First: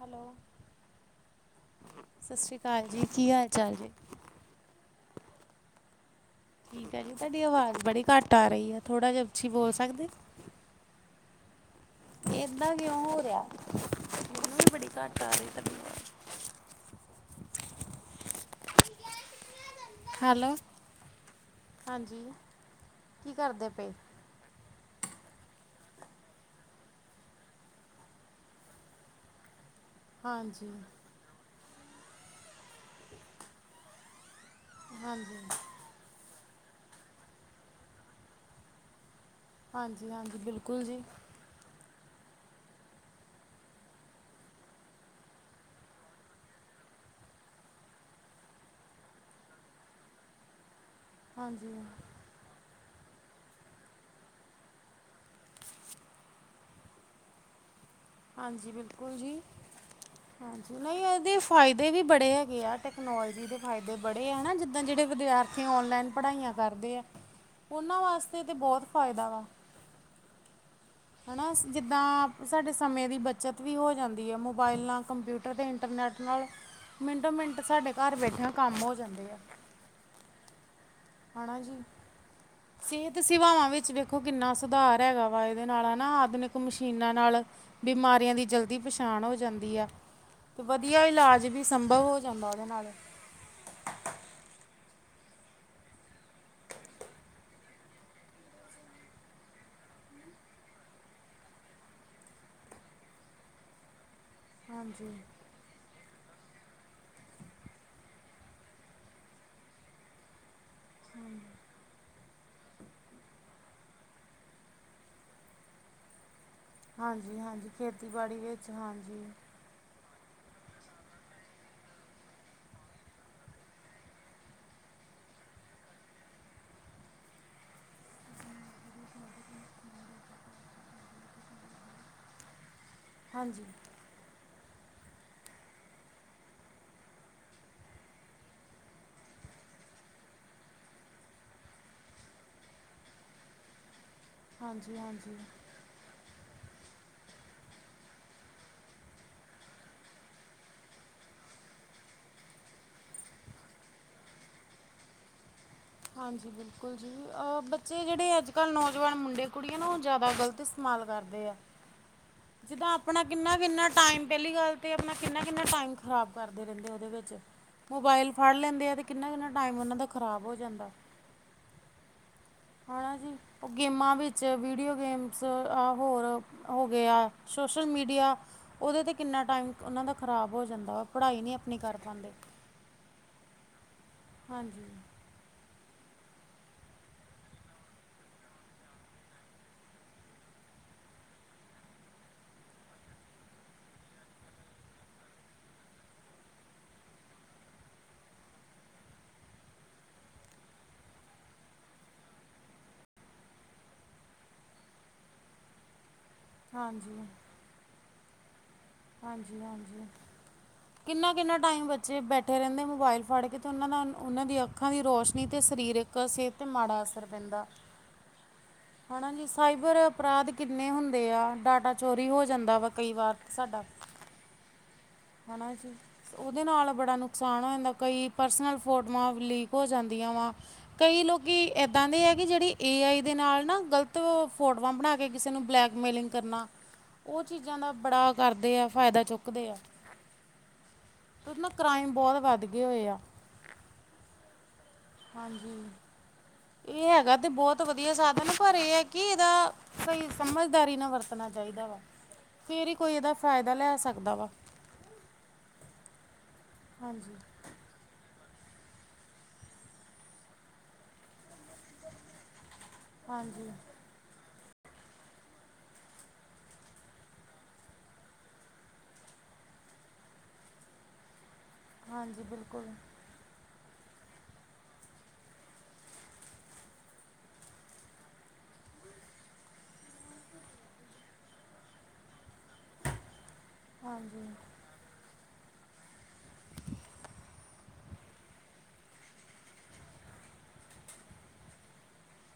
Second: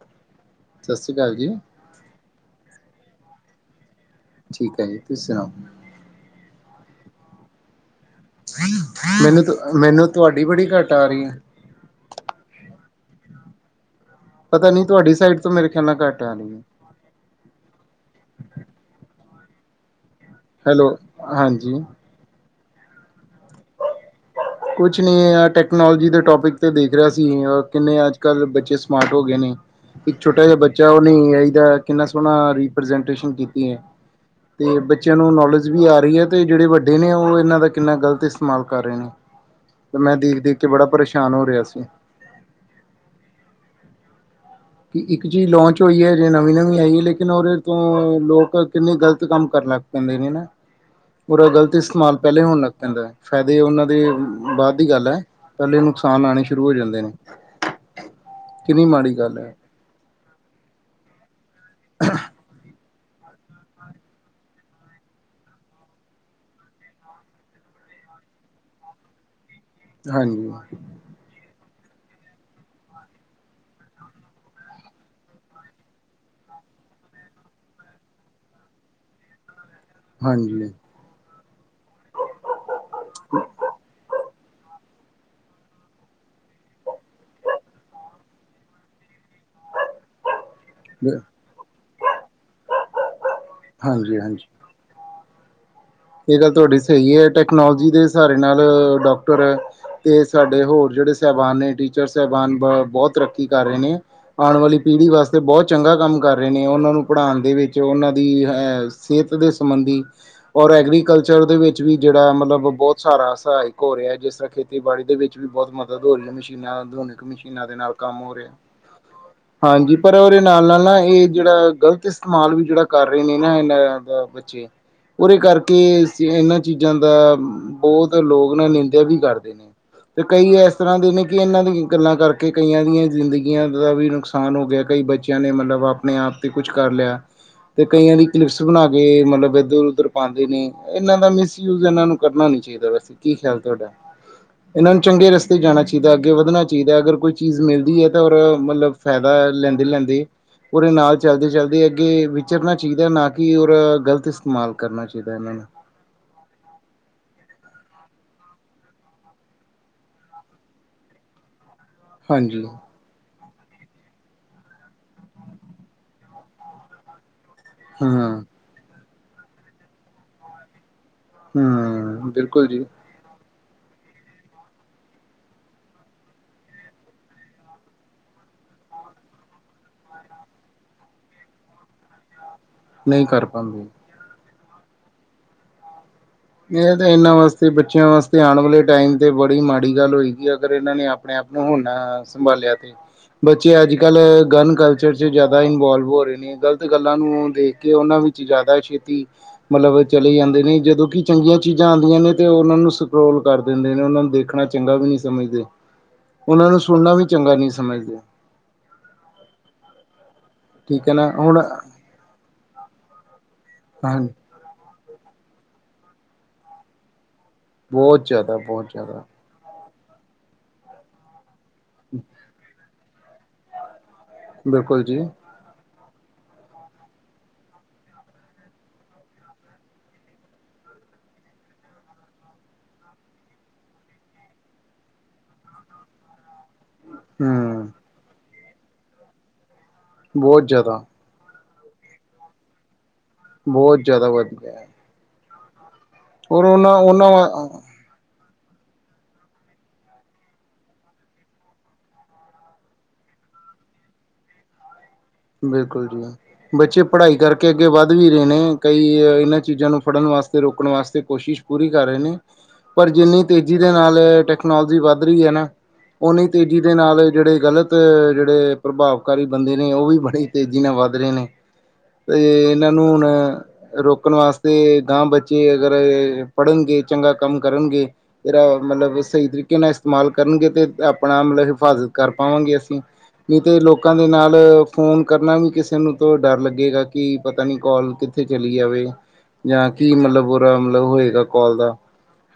Hello. ਸਾਸੀ ਕਾਲ ਜੀ। ਸਸਰੀ ਕਾਲ ਜੀ, ਕੀ ਹਾਲ-ਚਾਲ ਜੇ? ਠੀਕ ਐ ਜੀ, ਤੁਸੀ ਸੁਨਾਓ। ਠੀਕ ਐ ਜੀ, ਤਾਡੀ ਵਾਜ਼ ਬੜੀ ਘੱਟ ਆ ਰਈ ਐ, ਥੋੜਾ ਜੇਆ ਮੈਨੂੰ ਉੱਚੀ ਬੋਲ ਸਕਦੇ ਓ। [unintelligible] ਬੜੀ ਘੱਟ ਆ ਰੀ ਐ। ਏਦਾਂ ਕਿਓਂ ਹੋ ਰੇਆ। ਪਤਾ ਨੀ ਤੋਆਡੀ ਸਾਈਡ ਤੋਂ ਮੇਰੇ ਤੁਹਾਡੀ ਖੇਆਲ ਨਾਲ ਆਵਾਜ਼ ਘੱਟ ਆ ਰੀ ਐ। ਹੈਲੋ। ਹੈਲੋ, ਹਾਂਜੀ। ਹਾਂਜੀ, ਕੀ ਕਾਰਦੇ ਪਏ? ਕੁਛ ਨੀ ਐ ਟੈਕਨੋਲੋਜੀ ਦੇ ਟੋਪਿਕ ਤੇ ਦੇਖ ਰੇਆ ਸੀ ਅ ਕਿੰਨੇ ਅੱਜ-ਕੱਲ ਬੱਚੇ ਸਮਾਰਟ ਹੋਗੇ ਨੇ ਇੱਕ ਛੋਟਾ ਜੇਆ ਹਾਂਜੀ ਬੱਚਾ, ਓਨੇ ਏ ਆਈ ਦਾ ਕਿੰਨਾ ਸੋਨਾ ਰੀਪ੍ਰਜੈਂਟ ਕੀਤੀ ਏ। ਤੇ ਬੱਚੇਆਂ ਨੂੰ ਹਾਂਜੀ ਨੌਲੇਜ ਵੀ ਆ ਰੀ ਐ, ਤੇ ਜੇੜੇ ਵੱਡੇ ਨੇ ਓ ਇਨਾਂ ਦਾ ਕਿੰਨਾ ਗ਼ਲਤ ਇਸਤੇਮਾਲ ਕਰ ਰੇ ਨੇ, ਤੇ ਹਾਂਜੀ ਮੈਂ ਹਾਂਜੀ ਦੇਖ-ਦੇਖ ਕੇ ਬਿਲਕੁਲ ਬੜਾ ਜੀ ਪਰੇਸ਼ਾਨ ਹੋ ਰੇਆ ਸੀ। ਕਿ ਇੱਕ ਚੀਜ਼ ਲੌਂਚ ਹੋਈ ਏ ਹਜੇ ਨਵੀਂ-ਨਵੀਂ ਆਈ ਏ ਲੇਕਿਨ ਓਦੇ ਤੋਂ ਲੋਕ ਕਿੰਨੇ ਗ਼ਲਤ ਕੰਮ ਕਰਨਾ ਪੈਂਦੇ ਨੇ ਨਾ, ਪੂਰਾ ਹਾਂਜੀ ਗ਼ਲਤ ਇਸਤੇਮਾਲ ਪੈਲੇ ਹੋਨ ਲੱਗ ਪੈਂਦੈ, ਫਾਏਦੇ ਓਨਾਂ ਦੇ ਬਾਦ ਦੀ ਗੱਲ ਐ। ਪੈਲੇ ਨੁਕਸਾਨ ਆਨੇ ਸ਼ੁਰੂ ਹੋ ਜਾਂਦੇ ਨੇ। ਹਾਂਜੀ, ਕਿੰਨੀ ਬਿਲਕੁਲ ਮਾੜੀ ਜੀ। ਗੱਲ ਹੈ ਹਾਂਜੀ, ਨਈਂ ਐਦੇ ਫਾਏਦੇ ਵੀ ਬੜੇ ਹੈਗੇ ਆ। ਟੈਕਨੋਲਜੀ ਦੇ ਫਾਏਦੇ ਬੜੇ ਆ, ਜਿੱਦਾਂ ਜੇੜੇ ਵਿਦਿਆਰਥੀ ਔਨਲਾਈਨ ਪੜਾਈਆਂ ਕਾਰਦੇ ਐ। ਓਨਾਂ ਵਾਸਤੇ ਤੇ ਬੋਤ ਫਾਏਦਾ ਵਾ। ਹਾਂਜੀ। ਹਨਾ, ਜਿੱਦਾਂ ਸਾਡੇ ਸਮੇਂ ਦੀ ਬੱਚਤ ਵੀ ਹੋ ਜਾਂਦੀ ਆ, ਮੋਬਾਇਲ ਨਾਲ ਕੰਪਯੂਟਰ ਤੇ ਇੰਟਰਨੈੱਟ ਨਾਲ ਮਿੰਟੋ ਮਿੰਟ ਸਾਡੇ ਘਰ ਬੈਠੇਆਂ ਕੰਮ ਹੋ ਜਾਂਦੇ ਆ। ਹਾਂਜੀ। ਹਣਾ ਜੀ। [inaudible] ਸੇਤ ਸੇਵਾਵਾਂ ਵਿੱਚ ਵੇਖੋ ਕਿੰਨਾ ਸੁਧਾਰ ਹੈਗਾ ਵਾ ਐਦੇ ਨਾਲ ਹਣਾ ਆਦਮਿਕ ਮਸ਼ੀਨਾਂ ਨਾਲ ਬਿਮਾਰੀਆਂ ਦੀ ਜਲਦੀ ਪਛਾਣ ਹੋ ਜਾਂਦੀ ਆ। ਤੇ ਵਧੀਆ ਇਲਾਜ ਵੀ ਸੰਭਵ ਹੋ ਜਾਂਦਾ ਓਦੇ ਨਾਲ। ਹਾਂਜੀ-ਹਾਂਜੀ। ਏ ਗੱਲ ਤੁਆਡੀ ਸਈ ਏ, ਟੈਕਨੋਲੋਜੀ ਦੇ ਸਾਰੇ ਨਾਲ ਡੋਕਟਰ ਤੇ ਸਾਡੇ ਹੋਰ ਜੇੜੇ ਸੈਬਾਨ ਨੇ, ਟੀਚਰ ਸੈਬਾਨ ਬ ਬੋਤ ਤਰੱਕੀ ਕਰ ਰੇ ਨੇ। ਆਨ ਵਾਲੀ ਪੀੜੀ ਹਾਂਜੀ ਵਾਸਤੇ ਬੋਤ ਚੰਗਾ ਕਾੰਮ ਕਰ ਰੇ ਨੇ, ਓਨਾਂ ਨੂੰ ਪੜਾਨ ਦੇ ਵਿੱਚ, ਓਨਾਂ ਦੀ ਐ ਸੇਤ ਦੇ ਸੰਬੰਧੀ ਔਰ ਐਗਰੀਕਲਚਰ ਦੇ ਵੇੱਚ ਵੀ ਜੇੜ ਮਤਲਬ ਬੋਤ ਸਾਰਾ ਸਹਾਏਕ ਹੋ ਰੇਐ, ਜਿਸ ਤਰਾਂ ਖੇਤੀਬਾੜੀ ਦੇ ਵੇੱਚ ਵੀ ਬੋਤ ਮਦਦ ਹੋ ਰੀ ਐ ਮਿਸ਼ [unintelligible] ਆਧੁਨਿਕ ਹਾਂਜੀ ਮਸ਼ੀਨਾਂ ਹਾਂਜੀ ਦੇ ਨਾਲ ਕਾੰਮ ਹੋ ਖੇਤੀਬਾੜੀ ਰੇਐ। ਵਿੱਚ ਹਾਂਜੀ ਹਾਂਜੀ, ਪਰ ਓਦੇ ਨਾਲ-ਨਾਲ ਨਾ ਏ ਜੇੜਾ ਗ਼ਲਤ ਇਸਤੇਮਾਲ ਵੀ ਜੇੜਾ ਕਾੱਰ ਰੇ ਨੇ ਨਾ, ਏਨਾਂ ਬੱਚੇ ਓਦੇ ਕਾਰਕੇ ਇਨਾਂ ਚੀਜ਼ਾਂ ਦਾ ਬੋਤ ਲੋਗ ਨਾ ਨਿੰਦਿਆ ਵੀ ਕਾਰਦੇ ਨੇ। ਤੇ ਕਈ ਇਸ ਤਰ੍ਹਾਂ ਦੇ ਨੇ, ਕਿ ਇਹਨਾਂ ਦੀ ਗੱਲਾਂ ਕਰਕੇ ਕਈਆਂ ਦੀਆਂ ਹਾਂਜੀ ਜ਼ਿੰਦਗੀਆਂ ਦਾ ਵੀ ਨੁਕਸਾ ਸਾਨ ਹੋ ਗਿਆ, ਕਈ ਬੱਚਿਆਂ ਨੇ ਮਤਲਬ ਆਪਣੇ ਆਪ ਤੇ ਕੁਛ ਕਰ ਲਿਆ। ਤੇ ਕਈਆਂ ਦੀ ਕਲਿਪਸ ਬਣਾ ਕੇ ਮਤਲਬ ਇੱਧਰ- ਉੱਧਰ ਨੇ ਇਹਨਾਂ ਦਾ ਮਿਸਯੂਜ ਇਹਨਾਂ ਨੂੰ ਕਰਨਾ ਨੀ ਚਾਹੀਦਾ, ਵੈਸੇ ਕੀ ਖਿਆਲ ਤੁਹਡਾ? ਇਹਨਾਂ ਹਾਂਜੀ ਨੂੰ ਚੰਗੇ ਹਾਂਜੀ ਰਸਤੇ ਜਾਣਾ ਚਾ ਹੀਦਾ, ਦਾ ਅੱਗੇ ਵੱਧਣਾ ਚਾਹੀਦਾ, ਅਗਰ ਕੋਈ ਚੀਜ਼ ਮਿਲਦੀ ਏ ਤਾਂ ਉਰ ਮਤਲਬ ਫਾਇਦਾ ਲੈਂਦੇ -ਲੈਂਦੇ ਪੂਰੇ ਨਾਲ ਚੱਲਦੇ- ਚੱਲਦੇ ਅੱਗੇ ਚਾਹੀਦਾ, ਨਾ ਕਿ ਉਹਦਾ ਗਲਤ ਇਸਤੇਮਾਲ ਕਰਨਾ ਚਾਹੀਦਾ ਇਹਨਾਂ ਨੂੰ। ਹਾਂਜੀ ਬਿਲਕੁਲ ਜੀ। ਅ ਬੱਚੇ ਜਿਹੜੇ ਅੱਜ ਕੱਲ੍ਹ ਨੌਜਵਾਨ ਮੁੰਡੇ ਕੁੜੀਆ ਨਾ ਉਹ ਜ਼ਿਆਦਾ ਗਲਤ ਇਸਤੇਮਾਲ ਕਰਦੇ ਆ। ਹਾਂਜੀ ਜਿੱਦਾਂ ਆਪਣਾ ਕਿੰਨਾ- ਕਿੰਨਾ ਟਾਈਮ ਪਹਿਲੀ ਗੱਲ ਤੇ ਆਪਣਾ ਕਿੰਨਾ- ਕਿੰਨਾ ਟਾਈਮ ਖਰਾਬ ਕਰਦੇ ਰਹਿੰਦੇ ਉਹਦੇ ਵਿੱਚ। ਮੋਬਾਇਲ ਹਾਂ ਫੜ ਲੈਂਦੇ ਆ ਅਤੇ ਕਿੰਨਾ- ਕਿੰਨਾ ਟਾਈਮ ਉਹਨਾਂ ਦਾ ਖ਼ਰਾਬ ਹੋ ਜਾਂਦਾ। ਹਮ ਬਿਲਕੁਲ ਜੀ। ਹੈਂਜੀ, ਉਹ ਗੇਮਾਂ ਵਿੱਚ, ਵੀਡੀਓ ਗੇਮਸ ਆ ਹੋਰ ਹੋ ਗਿਆ। ਸੋਸ਼ਲ ਮੀਡੀਆ ਉਹਦੇ ਤੇ ਕਿੰਨਾ ਟਾਈਮ ਉਹਨਾਂ ਦਾ ਖ਼ਰਾਬ ਹੋ ਜਾਂਦਾ, ਉਹ ਪੜ੍ਹਾਈ ਨਹੀਂ ਆਪਣੀ ਕਰ ਪਾਉਂਦੇ। ਨਹੀਂ ਕਰ ਪਾਂਦੇ। ਹਾਂਜੀ। ਇਹ ਤਾਂ ਇਹਨਾਂ ਵਾਸਤੇ ਬੱਚਿਆਂ ਵਾਸਤੇ, ਆਉਣ ਵਾਲੇ ਟਾਈਮ ਤੇ ਬੜੀ ਮਾੜੀ ਗੱਲ ਹੋਏਗੀ। ਅਗਰ ਇਹਨਾਂ ਨੇ ਆਪਣੇ ਆਪ ਨੂੰ ਹੁਣ ਨਾ ਸੰਭਾਲਿਆ ਤੇ। ਬੱਚੇ ਅੱਜ ਕੱਲ੍ਹ ਗਨ ਕਲਚਰ 'ਚ ਜ਼ਿਆਦਾ ਇਨਵੋਲਵ ਹੋ ਰਹੇ ਨੇ। ਗਲਤ ਗੱਲਾਂ ਨੂੰ ਦੇਖ ਕੇ ਉਹਨਾਂ ਵਿੱਚ ਜ਼ਿਆਦਾ ਛੇਤੀ ਮਤਲਬ ਚਲੇ ਜਾਂਦੇ ਨੇ, ਜਦੋਂ ਕਿ ਚੰਗੀਆਂ ਚੀਜ਼ਾਂ ਆਉਂਦੀਆਂ ਨੇ ਤੇ ਉਹ ਉਹਨਾਂ ਨੂੰ ਸਕਰੋਲ ਕਰ ਦਿੰਦੇ ਨੇ, ਉਹਨਾਂ ਨੂੰ ਦੇਖਣਾ ਚੰਗਾ ਵੀ ਨਹੀਂ ਸਮਝਦੇ। ਉਹਨਾ ਨੂੰ ਸੁਣਨਾ ਵੀ ਹਾਂਜੀ ਚੰਗਾ ਨਹੀਂ ਸਮਝਦੇ। ਹਾਂਜੀ -ਹਾਂਜੀ, ਠੀਕ ਹੈ ਨਾ ਕਿੰਨਾ -ਕਿੰਨਾ ਹੁਣ ਟਾਈਮ ਬੱਚੇ ਬੈਠੇ ਰਹਿੰਦੇ ਮੋਬਾਇਲ ਫੜ ਕੇ। ਅਤੇ ਉਹਨਾਂ ਦਾ ਹਾਂਜੀ ਉਹਨਾਂ ਦੀ ਅੱਖਾਂ ਦੀ ਰੋਸ਼ਨੀ ਅਤੇ ਸਰੀਰਕ ਸਿਹਤ 'ਤੇ ਮਾੜਾ ਅਸਰ ਪੈਂਦਾ। ਬਹੁਤ ਜ਼ਿਆਦਾ ਬਹੁਤ ਜ਼ਿਆਦਾ ਹਨਾ ਜੀ, ਸਾਇਬਰ ਅਪਰਾਧ ਕਿੰਨੇ ਹੁੰਦੇ ਆ, ਡਾਟਾ ਚੋਰੀ ਹੋ ਜਾਂਦਾ ਵਾ ਕਈ ਵਾਰ ਤੇ ਸਾਡਾ। ਬਿਲਕੁਲ ਜੀ। ਹਨਾ ਜੀ। ਉਹਦੇ ਨਾਲ ਬੜਾ ਨੁਕਸਾਨ ਹੋ ਜਾਂਦਾ, ਕਈ ਪਰਸਨਲ ਫੋਟੋਆਂ ਲੀਕ ਹੋ ਜਾਂਦੀਆਂ ਵਾ। ਕਈ ਲੋਕੀ ਇੱਦਾਂ ਦੇ ਹੈ ਕਿ ਜਿਹੜੀ ਏ ਆਈ ਦੇ ਨਾਲ ਨਾ ਗ਼ਲਤ ਫੋਟੋਆਂ ਬਣਾ ਕੇ ਕਿਸੇ ਨੂੰ ਬਲੈਕ ਮੇਲਿੰਗ ਕਰਨਾ। [inaudible] ਉਹ ਚੀਜ਼ਾਂ ਦਾ ਬੜਾ ਕਰਦੇ ਆ, ਫਾਇਦਾ ਚੁੱਕਦੇ ਆ। ਬਹੁਤ ਜ਼ਿਆਦਾ। ਉਹਦੇ ਨਾਲ ਕ੍ਰਾਈਮ ਬਹੁਤ ਵੱਧ ਗਏ ਹੋਏ ਆ। ਬਹੁਤ ਜਿਆਦਾ ਵੱਧ ਗੇ। ਹਾਂਜੀ, ਇਹ ਉਹਨਾਂ ਹੈਗਾ ਤੇ ਬਹੁਤ ਵਧੀ ਵੀ ਇਹ ਸਾਧਨ, ਪਰ ਇਹ ਹੈ ਕਿ ਇਹਦਾ ਸਹੀ ਸਮਝਦਾਰੀ ਨਾ ਵਰਤਣਾ ਚਾਹੀਦਾ ਵਾ। ਫੇਰ ਹੀ ਕੋਈ ਇਹਦਾ ਫ਼ਾਇਦਾ ਲੈ ਸਕਦਾ ਵਾ। ਬਿਲਕੁਲ ਜੀ, ਬੱਚੇ ਪੜ੍ਹਾਈ ਹਾਂਜੀ ਕਰਕੇ ਅੱਗੇ ਵੱਧ ਵੀ ਰਹੇ ਨੇ, ਕਈ ਇਹਨਾਂ ਚੀਜ਼ਾਂ ਨੂੰ ਫੜਨ ਵਾਸਤੇ, ਰੋਕਣ ਵਾਸਤੇ ਕੋਸ਼ਿਸ਼ ਪੂਰੀ ਕਰ ਰਹੇ ਨੇ, ਪਰ ਜਿੰਨੀ ਹਾਂਜੀ ਤੇਜ਼ੀ ਦੇ ਨਾਲ ਟੈਕਨੋਲੋਜੀ ਵੱਧ ਰਹੀ ਹੈ ਨਾ ਉਨੀ ਤੇਜ਼ੀ ਦੇ ਨਾਲ ਜੇੜੇ ਗਲਤ ਜੇੜੇ ਪ੍ਰਭਾਵਕਾਰੀ ਬੰਦੇ ਨੇ ਉਹ ਵੀ ਬੜੇ ਤੇਜ਼ੀ ਨਾਲ ਵੱਧ ਰਹੇ ਨੇ, ਹਾਂਜੀ ਤੇ ਬਿਲਕੁਲ ਇਨਾਂ ਨੂੰ ਹੁਨ ਰੋਕਨ ਵਾਸਤੇ ਗਾਹ ਬੱਚੇ ਅਗਰ ਪੜ੍ਹਨਗੇ, ਚੰਗਾ ਕੰਮ ਕਰਨਗੇ। ਇਹਦਾ ਮਤਲਬ ਸਹੀ ਤਰੀਕੇ ਨਾਲ ਇਸਤੇਮਾਲ ਕਰਨਗੇ ਤੇ ਆਪਨਾ ਮਤਲਬ ਹਿਫਾਜ਼ਤ ਕਰ ਪਾਵਾਂਗੇ ਅਸੀ। ਨੀ ਤੇ ਲੋਕਾਂ ਦੇ ਹਾਂਜੀ ਨਾਲ ਫੋਨ ਕਰਨਾ ਵੀ ਕਿਸੇ ਨੂੰ ਤਾਂ ਡਰ ਲੱਗੇਗਾ ਕਿ ਪਤਾ ਨਹੀਂ ਕੌਲ ਕਿੱਥੇ ਚਲੀ ਜਾਵੇ। ਜਾਂ ਕੀ ਮਤਲਬ ਓਰਾ ਮਤਲਬ ਹੋਏਗਾ ਕੌਲ ਦਾ।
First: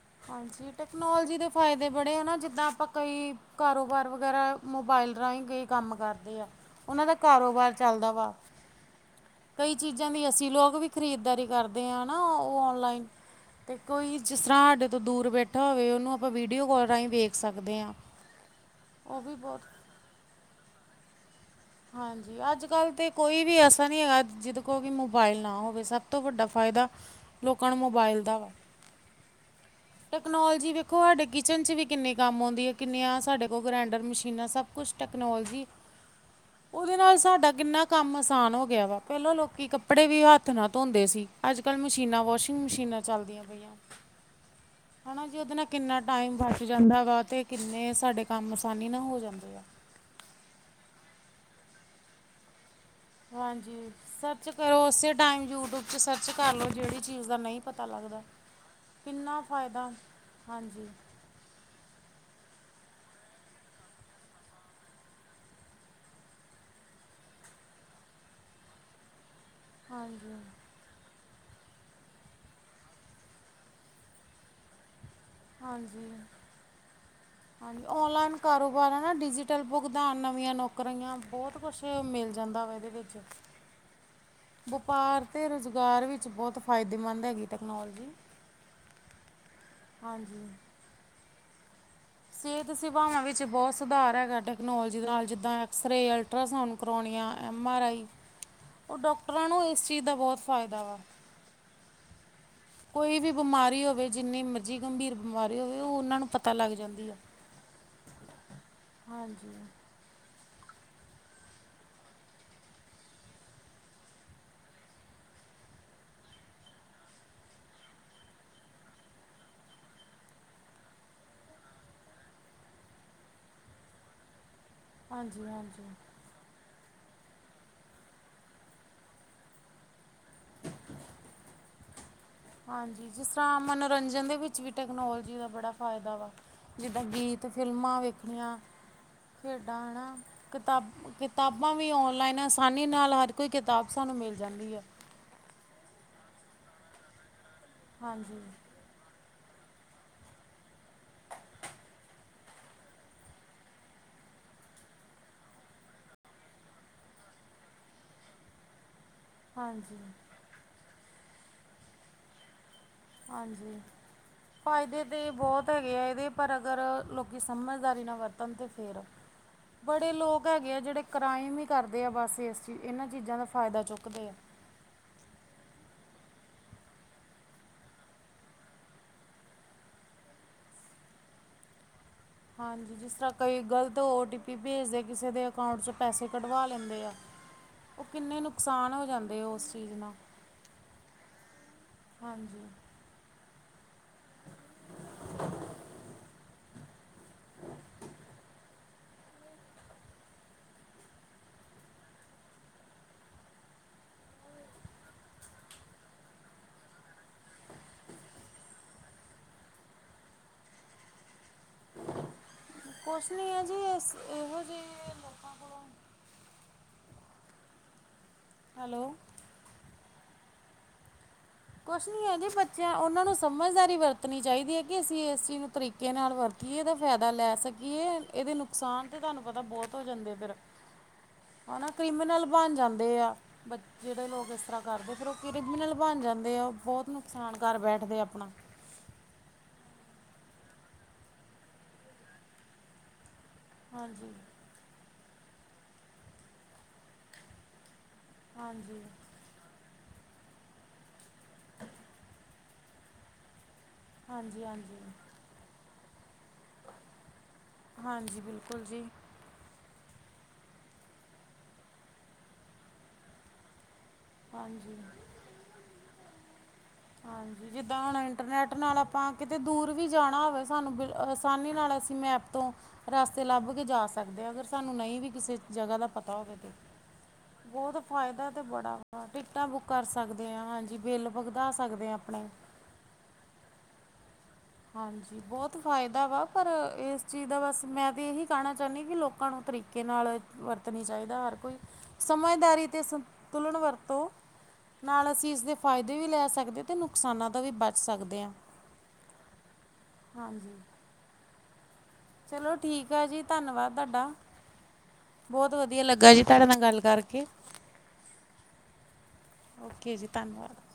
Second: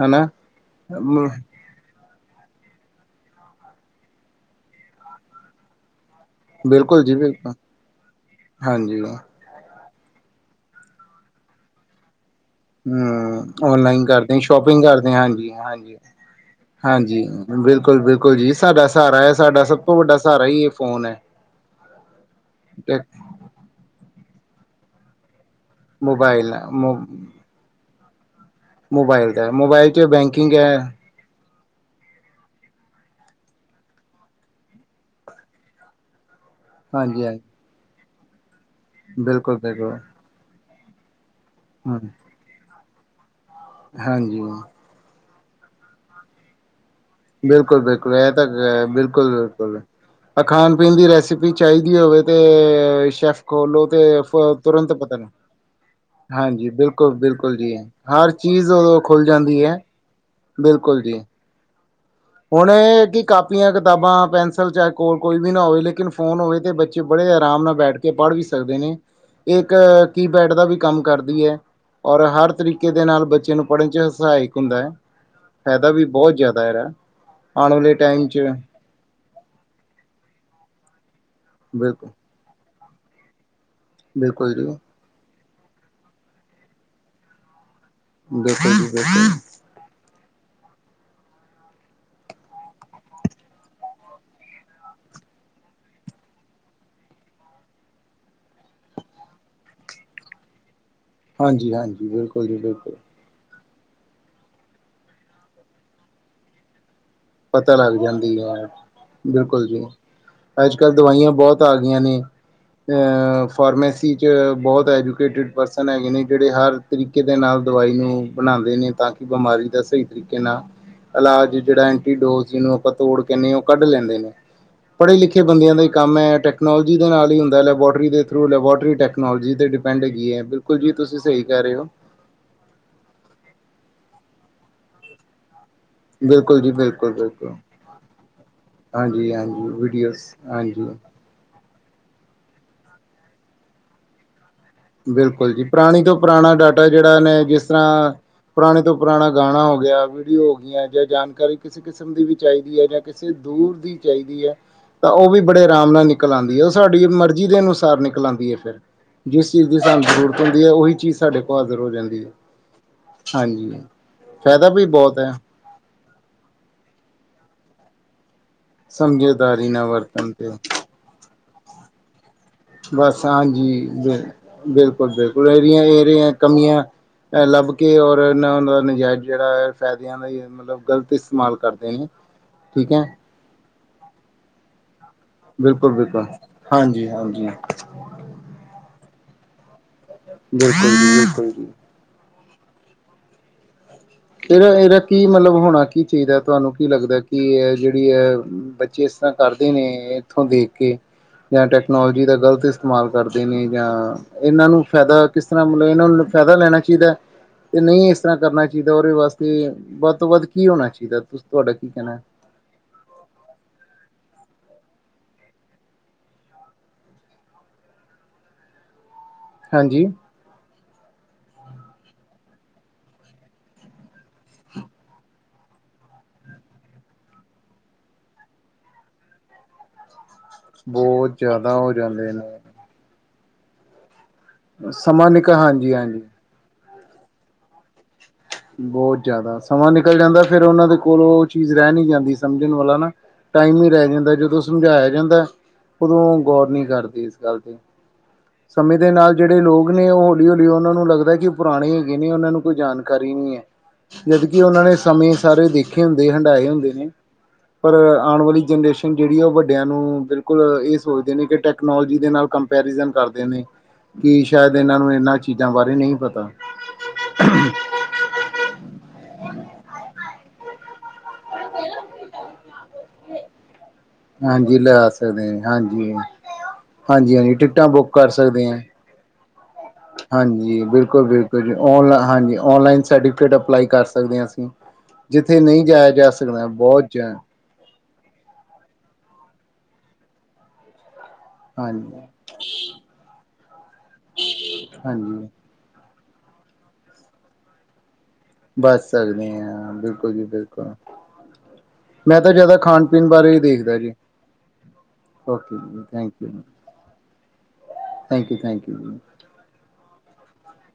ਹਨਾ ਹਾਂਜੀ ਟੈਕਨੋਲਜੀ ਦੇ ਫਾਇਦੇ ਬੜੇ ਆ ਨਾ ਜਿੱਦਾਂ ਆਪਾਂ ਕਈ ਕਾਰੋਬਾਰ ਵਗੈਰਾ ਮੋਬਾਈਲ ਰਾਹੀਂ ਕਈ ਕੰਮ ਕਰਦੇ ਆ। ਬਿਲਕੁਲ ਓਨਾਂ ਦਾ ਜੀ ਬਿਲਕੁਲ ਕਾਰੋਬਾਰ ਚੱਲਦਾ ਵਾ। ਹਾਂਜੀ ਕਈ ਚੀਜ਼ਾਂ ਦੀ ਅਸੀਂ ਲੋਕ ਵੀ ਖਰੀਦਦਾਰੀ ਕਰਦੇ ਹਾਂ ਨਾ ਉਹ ਔਨਲਾਈਨ ਹਮ ਤੇ ਔਨਲਾਈਨ ਕੋਈ ਕਰਦੇ ਜਿਸ ਤਰ੍ਹਾਂ ਸ਼ੋਪਿੰਗ ਸਾਡੇ ਤੋਂ ਕਰਦੇ ਦੂਰ ਹਾਂਜੀ- ਬੈਠਾ ਹੋਵੇ ਹਾਂਜੀ- ਉਹਨੂੰ ਆਪਾਂ ਵੀਡੀਓ ਕਾਲ ਰਾਹੀਂ ਹਾਂਜੀ, ਵੇਖ ਸਕਦੇ ਹਾਂ ਬਿਲਕੁਲ- ਬਿਲਕੁਲ ਜੀ ਸਾਡਾ ਉਹ ਸਹਾਰਾ ਐ ਵੀ ਬਹੁਤ ਸਾਡਾ ਸਭ ਤੋ ਵੱਡਾ ਸਹਾਰਾ ਇ ਏਹ ਫੋਨ ਐ। ਹਾਂਜੀ ਅੱਜ ਕੱਲ੍ਹ ਤੇ ਕੋਈ ਵੀ ਐਸਾ ਨੀ ਹੈਗਾ ਜਿਦ ਕੋਲ ਵੀ ਮੋਬਾਈਲ ਨਾ ਹੋਵੇ। ਸਭ ਤੋਂ ਵੱਡਾ ਮੋਬਾਇਲ ਫਾਇਦਾ ਲੋਕਾਂ ਨੂੰ ਮੋਬਾਇਲ ਦਾ ਵਾ। ਮੋਬਾਈਲ ਦੇ ਮੋਬਾਈਲ ਟੈਕਨੋਲਜੀ ਵੇਖੋ ਸਾਡੇ ਕੀ ਚਨ 'ਚ ਵੀ ਕਿੰਨੀ ਕੰਮ ਆਉਂਦੀ ਹੈ ਕਿੰਨੀਆਂ ਸਾਡੇ ਕੋਲ ਗਰੈਂਡਰ ਮਸ਼ੀਨਾਂ ਸਭ ਕੁਛ ਟੈਕਨੋਲਜੀ। [inaudible] ਓਦੇ ਨਾਲ ਸਾਡਾ ਹਾਂਜੀ ਕਿੰਨਾ ਕੰਮ ਆਸਾਨ ਹੋ ਗਿਆ ਵਾ ਪਹਿਲਾਂ ਬਿਲਕੁਲ ਲੋਕੀ ਬਿਲਕੁਲ ਕੱਪੜੇ ਵੀ ਹੱਥ ਨਾਲ ਧੋਂਦੇ ਸੀ। ਅੱਜ ਕੱਲ੍ਹ ਹ ਮਸ਼ੀਨਾਂ ਵਾਸ਼ਿੰਗ ਮਸ਼ੀਨਾਂ ਚੱਲਦੀਆਂ ਪਈਆਂ। ਹਾਂਜੀ। ਹਨਾ ਜੀ ਓਦੇ ਨਾਲ ਕਿੰਨਾ ਟਾਈਮ ਬਚ ਜਾਂਦਾ ਗਾ। ਬਿਲਕੁਲ-ਬਿਲਕੁਲ ਇਹ ਤਾਂ ਗ ਜਾਂਦੇ ਆ ਬਿਲਕੁਲ-ਬਿਲਕੁਲ। ਖਾਨ - ਪੀਨ ਦੀ ਰੈਸਿਪੀ ਚਾਹੀਦੀ ਹੋਵੇ ਤੇ ਚੈੱਸ ਖੋਲੋ ਹਾਂਜੀ ਤੇ ਸਰਚ ਕਰੋ ਤੁਰੰਤ ਉਸੇ ਪਤਾ ਨੀ ਟਾਈਮ 'ਚ ਸਰਚ ਕਰ ਲਓ ਹਾਂਜੀ ਜਿਹੜੀ ਬਿਲਕੁਲ- ਚੀਜ਼ ਦਾ ਬਿਲਕੁਲ ਨਹੀਂ ਜੀ ਪਤਾ ਲੱਗਦਾ ਹਰ ਚੀਜ਼ ਉਦੋਂ ਖੁੱਲ ਕਿੰਨਾ ਜਾਂਦੀ ਐ। ਫਾਇਦਾ ਹਾਂਜੀ ਬਿਲਕੁਲ ਜੀ। ਹੁਨ ਇਹ ਕਿ ਕਾਪੀਆਂ ਕਿਤਾਬਾਂ ਪੈਨਸਿਲ ਚਾਹੇ ਕੋਲ ਕੋਈ ਵੀ ਨਾ ਹੋਵੇ ਲੇਕਿਨ ਫੋਨ ਹੋਵੇ ਤੇ ਬੱ ਚੇ ਬੜੇ ਆਰਾਮ ਨਾਲ ਬੈਠ ਕੇ ਪੜ੍ਹ ਵੀ ਸਕਦੇ ਨੇ ਇਹ ਇੱਕ ਹਾਂਜੀ ਕੀਪੈਡ ਦਾ ਵੀ ਕੰਮ ਕਰਦੀ ਐ। ਔਰ ਹਰ ਤਰੀਕੇ ਦੇ ਨਾਲ ਬੱਚੇ ਨੂੰ ਪੜ੍ਹਨ ਚ ਸਹਾਇਕ ਹੁੰਦਾ ਅ। ਫਾਇਦਾ ਵੀ ਹਾਂਜੀ ਬਹੁਤ ਜ਼ਿਆਦਾ ਇਹਦਾ ਆਉਣ ਹਾਂਜੀ, ਵਾਲੇ ਟਾਈਮ ਔਨਲਾਈਨ ਚ ਕਾਰੋ ਬਾਰਾ ਨਾ ਡਿਜੀਟਲ ਭੁਗਤਾਨ, ਨਵੀਆਂ ਨੌਕਰੀਆਂ ਬਹੁਤ ਕੁਛ ਬਿਲਕੁਲ ਮਿਲ ਜਾਂਦਾ ਵਾ ਇਹਦੇ ਵਿੱਚ ਬਿਲਕੁਲ ਜੀ ਵਪਾਰ ਤੇ ਰੁਜ਼ਗਾਰ ਵਿੱਚ ਬਹੁਤ ਫਾਇਦੇਮੰਦ ਹੈਗੀ ਟੈਕਨੋਲਜੀ ਬਿਲਕੁਲ ਜੀ ਬਿਲਕੁਲ। ਹਾਂਜੀ। ਸਿਹਤ ਸੇਵਾਵਾਂ ਵਿੱਚ ਬਹੁਤ ਸੁਧਾਰ ਹੈਗਾ ਟੈਕਨੋਲੋਜੀ ਦੇ ਨਾਲ ਜਿੱਦਾਂ ਐਕਸਰੇ, ਅਲ- ਟਰਾਸਾਊਂਡ ਕਰੋਨਿਆ, ਐੱਮ- ਆਰ -ਆਈ ਉਹ ਡੋਕਟਰਾਂ ਨੂੰ ਇਸ ਚੀਜ਼ ਦਾ ਬਹੁਤ ਫਾਇਦਾ ਵਾ। ਹਾਂਜੀ-ਹਾਂਜੀ, ਬਿਲਕੁਲ ਜੀ ਬਿਲਕੁਲ। ਕੋਈ ਵੀ ਬਿਮਾਰੀ ਹੋਵੇ ਜਿੰਨੀ ਮਰਜ਼ੀ ਗੰਭੀਰ ਬਿਮਾਰੀ ਹੋਵੇ ਓਹ ਓਨਾਂ ਨੂੰ ਪਤਾ ਲੱਗ ਜਾਂਦੀ ਆ। ਪਤਾ ਲੱਗ ਜਾਂਦੀ ਅ, ਹਾਂਜੀ, ਬਿਲਕੁਲ ਜੀ ਅੱਜ ਕੱਲ੍ਹ ਦਵਾਈਆਂ ਬਹੁਤ ਆ ਗਈਆਂ ਨੇ ਫਾਰਮੇਸੀ 'ਚ ਬਹੁਤ ਐਜੂਕੇਟਿਡ ਪਰਸਨ ਹੈਗੇ ਨੇ ਜੈੜੇ ਹਰ ਤਰੀਕੇ ਦੇ ਨਾਲ ਦਵਾਈ ਨੂੰ ਬਣਾਉਂਦੇ ਨੇ ਤਾਂ ਕਿ ਬਿਮਾਰੀ ਦਾ ਸਹੀ ਤਰੀਕੇ ਨਾਲ ਇਲਾਜ ਜੈੜਾ ਐ ਡੋਜ਼ ਜਿਹਨੂੰ ਆਪਾਂ ਤੋੜ ਕਹੇ ਉਹ ਕੱਢ ਲੈਂਦੇ ਨੇ, ਪੜੇ ਲਿਖੇ ਹਾਂਜੀ, ਬੰਦਿਆਂ ਦਾ ਹੀ ਹਾਂਜੀ। ਕੰਮ ਹੈ ਟੈਕ ਟੈਕਨੋਲੋਜੀ ਦੇ ਨਾਲ ਹੀ ਹੁੰਦਾ, ਲੈਬੋਰਟਰੀ ਦੇ ਥਰੂ ਲੈਬੋਰਟਰੀ ਟੈਕਨੋਲੋਜੀ 'ਤੇ ਡਿਪੈਂਡ ਹੈਗੀ ਹੈ ਬਿਲਕੁਲ ਜੀ ਤੁਸੀਂ ਸਹੀ ਕਹਿ ਰਹੇ ਹੋ। ਹਾਂਜੀ ਜਿਸ ਤਰ੍ਹਾਂ ਮਨੋਰੰਜਨ ਦੇ ਵਿੱਚ ਵੀ ਟੈਕਨੋਲੋਜੀ ਦਾ ਬੜਾ ਫਾਇਦਾ ਵਾ ਬਿਲਕੁਲ ਜੀ ਜਿੱਦਾਂ ਬਿਲਕੁਲ ਗੀਤ, ਬਿਲਕੁਲ ਫਿਲਮਾਂ ਵੇਖਣੀਆਂ ਹਾਂਜੀ ਹਾਂਜੀ ਖੇਡਾਂ ਹਨਾ ਵੀਡੀਓਜ਼ ਹਾਂਜੀ ਕਿਤਾਬਾਂ ਕਿਤਾਬਾਂ ਵੀ ਔਨਲਾਈਨ ਆਸਾਨੀ ਨਾਲ ਹਰ ਕੋਈ ਕਿਤਾਬ ਸਾਨੂੰ ਮਿਲ ਜਾਂਦੀ ਹੈ। ਬਿਲਕੁਲ ਜੀ ਪੁਰਾਣੀ ਤੋਂ ਪੁਰਾਣਾ ਡਾਟਾ ਜਿਹੜਾ ਨੇ ਜਿਸ ਤਰ੍ਹਾਂ ਹਾਂਜੀ ਪੁਰਾਣੇ ਤੋਂ ਪੁਰਾਣਾ ਗਾਣਾ ਹੋ ਗਿਆ, ਵੀਡੀਓ ਹੋ ਗਿਆ ਜਾਂ ਜਾਣਕਾਰੀ ਕਿਸੇ ਕਿਸਮ ਦੀ ਵੀ ਚਾਹੀਦੀ ਹੈ ਜਾਂ ਕਿਸੇ ਦੂਰ ਦੀ ਚਾਹੀਦੀ ਹੈ ਤਾਂ ਉਹ ਵੀ ਬੜੇ ਆਰਾਮ ਨਾਲ ਨਿਕਲ ਆਉਂਦੀ ਹੈ ਉਹ ਸਾਡੀ ਮਰਜ਼ੀ ਦੇ ਅਨੁਸਾਰ ਨਿਕਲ ਆਉਂਦੀ ਹੈ ਫਿਰ ਜਿਸ ਜਿਸ ਚੀਜ਼ ਦੀ ਹਾਂਜੀ ਸਾਨੂੰ ਜ਼ਰੂਰਤ ਹੁੰਦੀ ਹੈ ਉਹੀ ਚੀਜ਼ ਸਾਡੇ ਕੋਲ ਹਾਜ਼ਰ ਹੋ ਜਾਂਦੀ ਹੈ। ਹਾਂਜੀ ਫਾਇਦਾ ਵੀ ਫਾਇਦੇ ਤੇ ਹੈ ਬਹੁਤ ਹੈਗੇ ਆ ਇਹਦੇ ਪਰ ਅਗਰ ਲੋਕੀ ਸਮਝਦਾਰੀ ਨਾ ਵਰਤਣ ਤੇ ਫੇਰ ਸਮਝਦਾਰੀ ਨਾਲ ਬੜੇ ਵਰਤਣ ਲੋਕ ਤੇ ਹੈਗੇ ਆ ਜਿਹੜੇ ਕ੍ਰਾਈਮ ਹੀ ਕਰਦੇ ਆ ਬਸ ਇਸ ਚੀਜ਼ ਇਹਨਾਂ ਬਸ ਚੀਜ਼ਾਂ ਦਾ ਫਾਇਦਾ ਹਾਂਜੀ, ਚੁੱਕਦੇ ਆ ਬਿਲਕੁਲ- ਬਿਲਕੁਲ ਏਰੀਆਂ- ਏਰੀਆਂ ਕਮੀਆਂ ਇਹ ਲੱਭ ਕੇ ਔਰ ਨਾ ਇਹ ਉਹਨਾਂ ਦਾ ਨਾ ਨਜਾਇਜ਼ ਜਿਹੜਾ ਫਾਇਦਿਆਂ ਦਾ ਏ ਮਤਲਬ ਗ਼ਲਤ ਇਸਤੇਮਾਲ ਕਰਦੇ ਠੀਕ ਹਾਂਜੀ ਹੈ ਜਿਸ ਤਰ੍ਹਾਂ ਕਈ ਗਲਤ ਓ ਟੀ ਵੀ ਭੇਜਦੇ ਕਿਸੇ ਦੇ ਅਕਾਊਂਟ 'ਚ ਬਿਲਕੁਲ ਬਿਲਕੁਲ ਪੈਸੇ ਕਢਵਾ ਲੈਂਦੇ ਹਾਂਜੀ ਆ ਹਾਂਜੀ ਉਹ ਕਿੰਨੇ ਨੁਕਸਾਨ ਹੋ ਜਾਂਦੇ ਆ ਉਸ ਚੀਜ਼ ਨੂੰ ਬਿਲਕੁਲ ਜੀ ਬਿਲਕੁਲ ਜੀ। ਹਾਂਜੀ। ਕਿਹੜਾ ਇਹਦਾ ਕੀ ਮਤਲਬ ਹੋਣਾ ਕੀ ਚਾਹੀਦਾ, ਤੁਹਾਨੂੰ ਕੀ ਲੱਗਦਾ ਕੀ ਇਹ ਜਿਹੜੀ ਏ ਜਿਸ ਤਰ੍ਹਾਂ ਕਰਦੇ ਨੇ ਇੱਥੋਂ ਦੇਖ ਕੇ ਯਾ ਟੈਕਨੋਲੋਜੀ ਦਾ ਗਲਤ ਇਸਤੇਮਾਲ ਕਰਦੇ ਨੇ ਯਾ ਇਹਨਾਂ ਨੂੰ ਫਾਇਦਾ ਕਿਸ ਤਰ੍ਹਾਂ ਮਤਲਬ ਇਹਨਾਂ ਨੂੰ ਫ਼ਾਇਦਾ ਲੈਣਾ ਚਾਹੀਦਾ, ਤੇ ਨਹੀਂ ਇਸ ਤਰ੍ਹਾਂ ਕਰਨਾ ਚਾਹੀਦਾ। ਤੇ ਔਦੇ ਵਾਸਤੇ ਵੱਧ ਤੋਂ ਵੱਧ ਕੀ ਹੋਣਾ ਚਾਹੀਦਾ, ਤੁ ਤੁਹਾਡਾ ਕੀ ਕਹਿਣਾ। ਕੁਛ ਨ੍ਹੀਂ ਏ ਜੀ ਇਸ ਇਹੋ ਜੀ ਏ ਹੈਲੋ। ਹਾਂਜੀ। ਕੁਛ ਨੀ ਏ ਜੀ ਬੱਚਿਆਂ ਉਹਨਾਂ ਨੂੰ ਸਮਝਦਾਰੀ ਵਰਤਣੀ ਚਾਹੀਦੀ ਹੈ। ਕਿ ਅਸੀਂ ਇਸ ਚੀਜ਼ ਨੂੰ ਤਰੀਕਾ ਤਰੀਕੇ ਨਾਲ ਵਰਤੀਏ, ਇਹਦਾ ਫਾਇਦਾ ਲੈ ਸਕੀਏ, ਇਹਦੇ ਨੁਕਸਾਨ ਤਾਂ ਤੁਹਾਨੂੰ ਪਤਾ ਬਹੁਤ ਹੋ ਜਾਂਦੇ ਆ ਫਿਰ ਬਹੁਤ। ਜ਼ਿਆਦਾ ਹਨਾ ਹੋ ਜਾਂਦੇ ਕ੍ਰਿਮੀਨਲ ਬਣ ਨੇ ਜਾਂਦੇ ਆ। ਬ ਜਿਹੜੇ ਲੋਕ ਇਸ ਤਰ੍ਹਾਂ ਕਰਦੇ ਆ ਫਿਰ ਸਮਾਂ ਉਹ ਨਿਕ ਕ੍ਰਿਮੀਨਲ ਹਾਂਜੀ ਨਾਲ ਬਣ ਹਾਂਜੀ ਜਾਂਦੇ ਆ ਉਹ ਬਹੁਤ ਨੁਕਸਾਨ ਕਰ ਬੈਠਦੇ ਆਪਣਾ। ਬਹੁਤ ਜ਼ਿਆਦਾ ਸਮਾਂ ਨਿਕਲ ਜਾਂਦਾ ਫਿਰ ਉਹਨਾਂ ਦੇ ਕੋਲ ਉਹ ਚੀਜ਼ ਰਹਿ ਨੀ ਜਾਂਦੀ ਸਮਝਣ ਵਾਲਾ ਨਾ ਟਾਈਮ ਹੀ ਰਹਿ ਹਾਂਜੀ ਜਾਂਦਾ ਜਦੋਂ ਸਮਝਾਇਆ ਜਾਂਦਾ, ਉਦੋਂ ਗੌਰ ਨਹੀਂ ਕਰਦੀ ਇਸ ਗੱਲ ਤੇ ਸਮਯ ਹਾਂਜੀ ਦੇ ਨਾਲ ਜਿਹੜੇ ਲੋਕ ਨੇ ਉਹ ਹੌਲੀ- ਹੌਲੀ ਉਹਨਾਂ ਨੂੰ ਲੱਗਦਾ ਕਿ ਪੁਰਾਣੇ ਈ ਹੈਗੇ ਨੇ ਉਹਨਾਂ ਨੂੰ ਕੋਈ ਜਾਣਕਾਰੀ ਨਹੀਂ ਏ ਜਦਕਿ ਹਾਂਜੀ ਉਹਨਾਂ ਨੇ ਹਾਂਜੀ ਸਮਯ ਸਾਰੇ ਦੇਖੇ ਹੁੰਦੇ ਹੰਢਾਏ ਹੁੰਦੇ ਨੇ ਪਰ ਹਾਂਜੀ ਆਉਣ ਵਾਲੀ ਬਿਲਕੁਲ ਜੀ ਜਨਰੇਸ਼ਨ ਜਿਹੜੀ ਐ ਉਹ ਵੱਡੀ ਵੱਡਿਆਂ ਨੂੰ ਬਿਲਕੁਲ ਇਹ ਸੋਚਦੇ ਨੇ ਕਿ ਟੈਕਨੋਲੋਜੀ ਦੇ ਨਾਲ ਕੰਪੈਰੀਜ਼ਨ ਕਰਦੇ ਨੇ ਕਿ ਸ਼ਾਇਦ ਹਾਂਜੀ ਇਹਨਾਂ ਨੂੰ ਇਹਨਾਂ ਚੀਜ਼ਾਂ ਬਾਰੇ ਨਹੀਂ ਪਤਾ। ਹਾਂਜੀ, ਜਿੱਦਾਂ ਹੁਣ ਇੰਟਰਨੈਟ ਨਾਲ ਆਪਾਂ ਕਿਤੇ ਦੂਰ ਵੀ ਜਾਣਾ ਹੋਵੇ ਸਾਨੂੰ ਬਿਲ ਆਸਾਨੀ ਨਾਲ ਅਸੀਂ ਮੈਪ ਤੋਂ ਰਸਤੇ ਲੱਭ ਕੇ ਜਾ ਸਕ ਸਕਦੇ ਆ, ਅਗਰ ਹਾਂਜੀ ਸਾਨੂੰ ਲੈ ਨਹੀਂ ਵੀ ਸਕਦੇ ਕਿਸੇ ਨੇ ਜਗ੍ਹਾ ਦਾ ਹਾਂਜੀ ਪਤਾ ਹੋਵੇ ਤੇ ਹਾਂਜੀ ਹਾਂਜੀ ‌। ਟਿਕਟਾਂ ਬਹੁਤ ਬੁੱਕ ਕਰ ਫਾਇਦਾ ਸਕਦੇ ਹਾਂ ਬੜਾ ਵਾ ਟਿਕਟਾਂ ਬੁੱਕ ਕਰ ਸਕਦੇ ਹਾਂ ਹਾਂਜੀ, ਬਿੱਲ ਭ ਉਣ ਹਾਂਜੀ ਉਣਲਾਈਨ ਸਰਟੀਫਿਕੇਟ ਅਪਲਾਈ ਸਕਦੇ ਹਾਂ ਅਸੀਂ। ਹਾਂਜੀ ਜਿੱਥੇ ਬਹੁਤ ਨਹੀਂ ਜਾਇਆ ਫਾਇਦਾ ਜਾ ਵਾ, ਪਰ ਸਕਦਾ ਬਹੁਤ ਇਸ ਜਾ ਚੀਜ਼ ਤਾਂ ਬਸ ਮੈਂ ਤੇ ਇਹੀ ਕਹਿਣਾ ਚਾਹੁੰਦੀ ਹਾਂ, ਕੀ ਲੋਕਾਂ ਨੂੰ ਤਰੀਕੇ ਨਾਲ ਵਰਤਣੀ ਚਾਹੀਦਾ ਹਰ ਕੋਈ ਹਾਂਜੀ ਸਮਝਦਾਰੀ ਤੇ ਸੰਤੁਲਨ ਵਰਤੋ, ਨਾਲ ਹਾਂਜੀ ਅਸੀਂ ਇਸਦੇ ਫਾਇਦੇ ਵੀ ਲੈ ਸਕਦੇ ਤੇ, ਨੁਕਸਾਨਾਂ ਤੋਂ ਵੀ ਬਚ ਸਕਦੇ ਆ। ਬਚ ਸਕਦੇ ਆ, ਬਿਲਕੁਲ ਜੀ ਬਿਲਕੁਲ। ਮੈਂ ਤਾਂ ਚਲੋ ਜ਼ਿਆਦਾ ਖਾਣ ਠੀਕ ਆ ਪੀਣ ਜੀ ਬਾਰੇ ਹੀ ਧੰਨਵਾਦ ਦੇਖਦਾ ਜੀ। ਤੁਹਾਡਾ ਬਹੁਤ ਓਕੇ ਜੀ, ਵਧੀਆ ਥੈਂਕ ਲੱਗਾ ਤੁਹਾਡੇ ਨਾਲ ਗੱਲ ਕਰਕੇ ਯੂ-ਥੈਂਕ ਯੂ-ਥੈਂਕ ਯੂ ਜੀ। ਓਕੇ ਜੀ ਧੰਨਵਾਦ।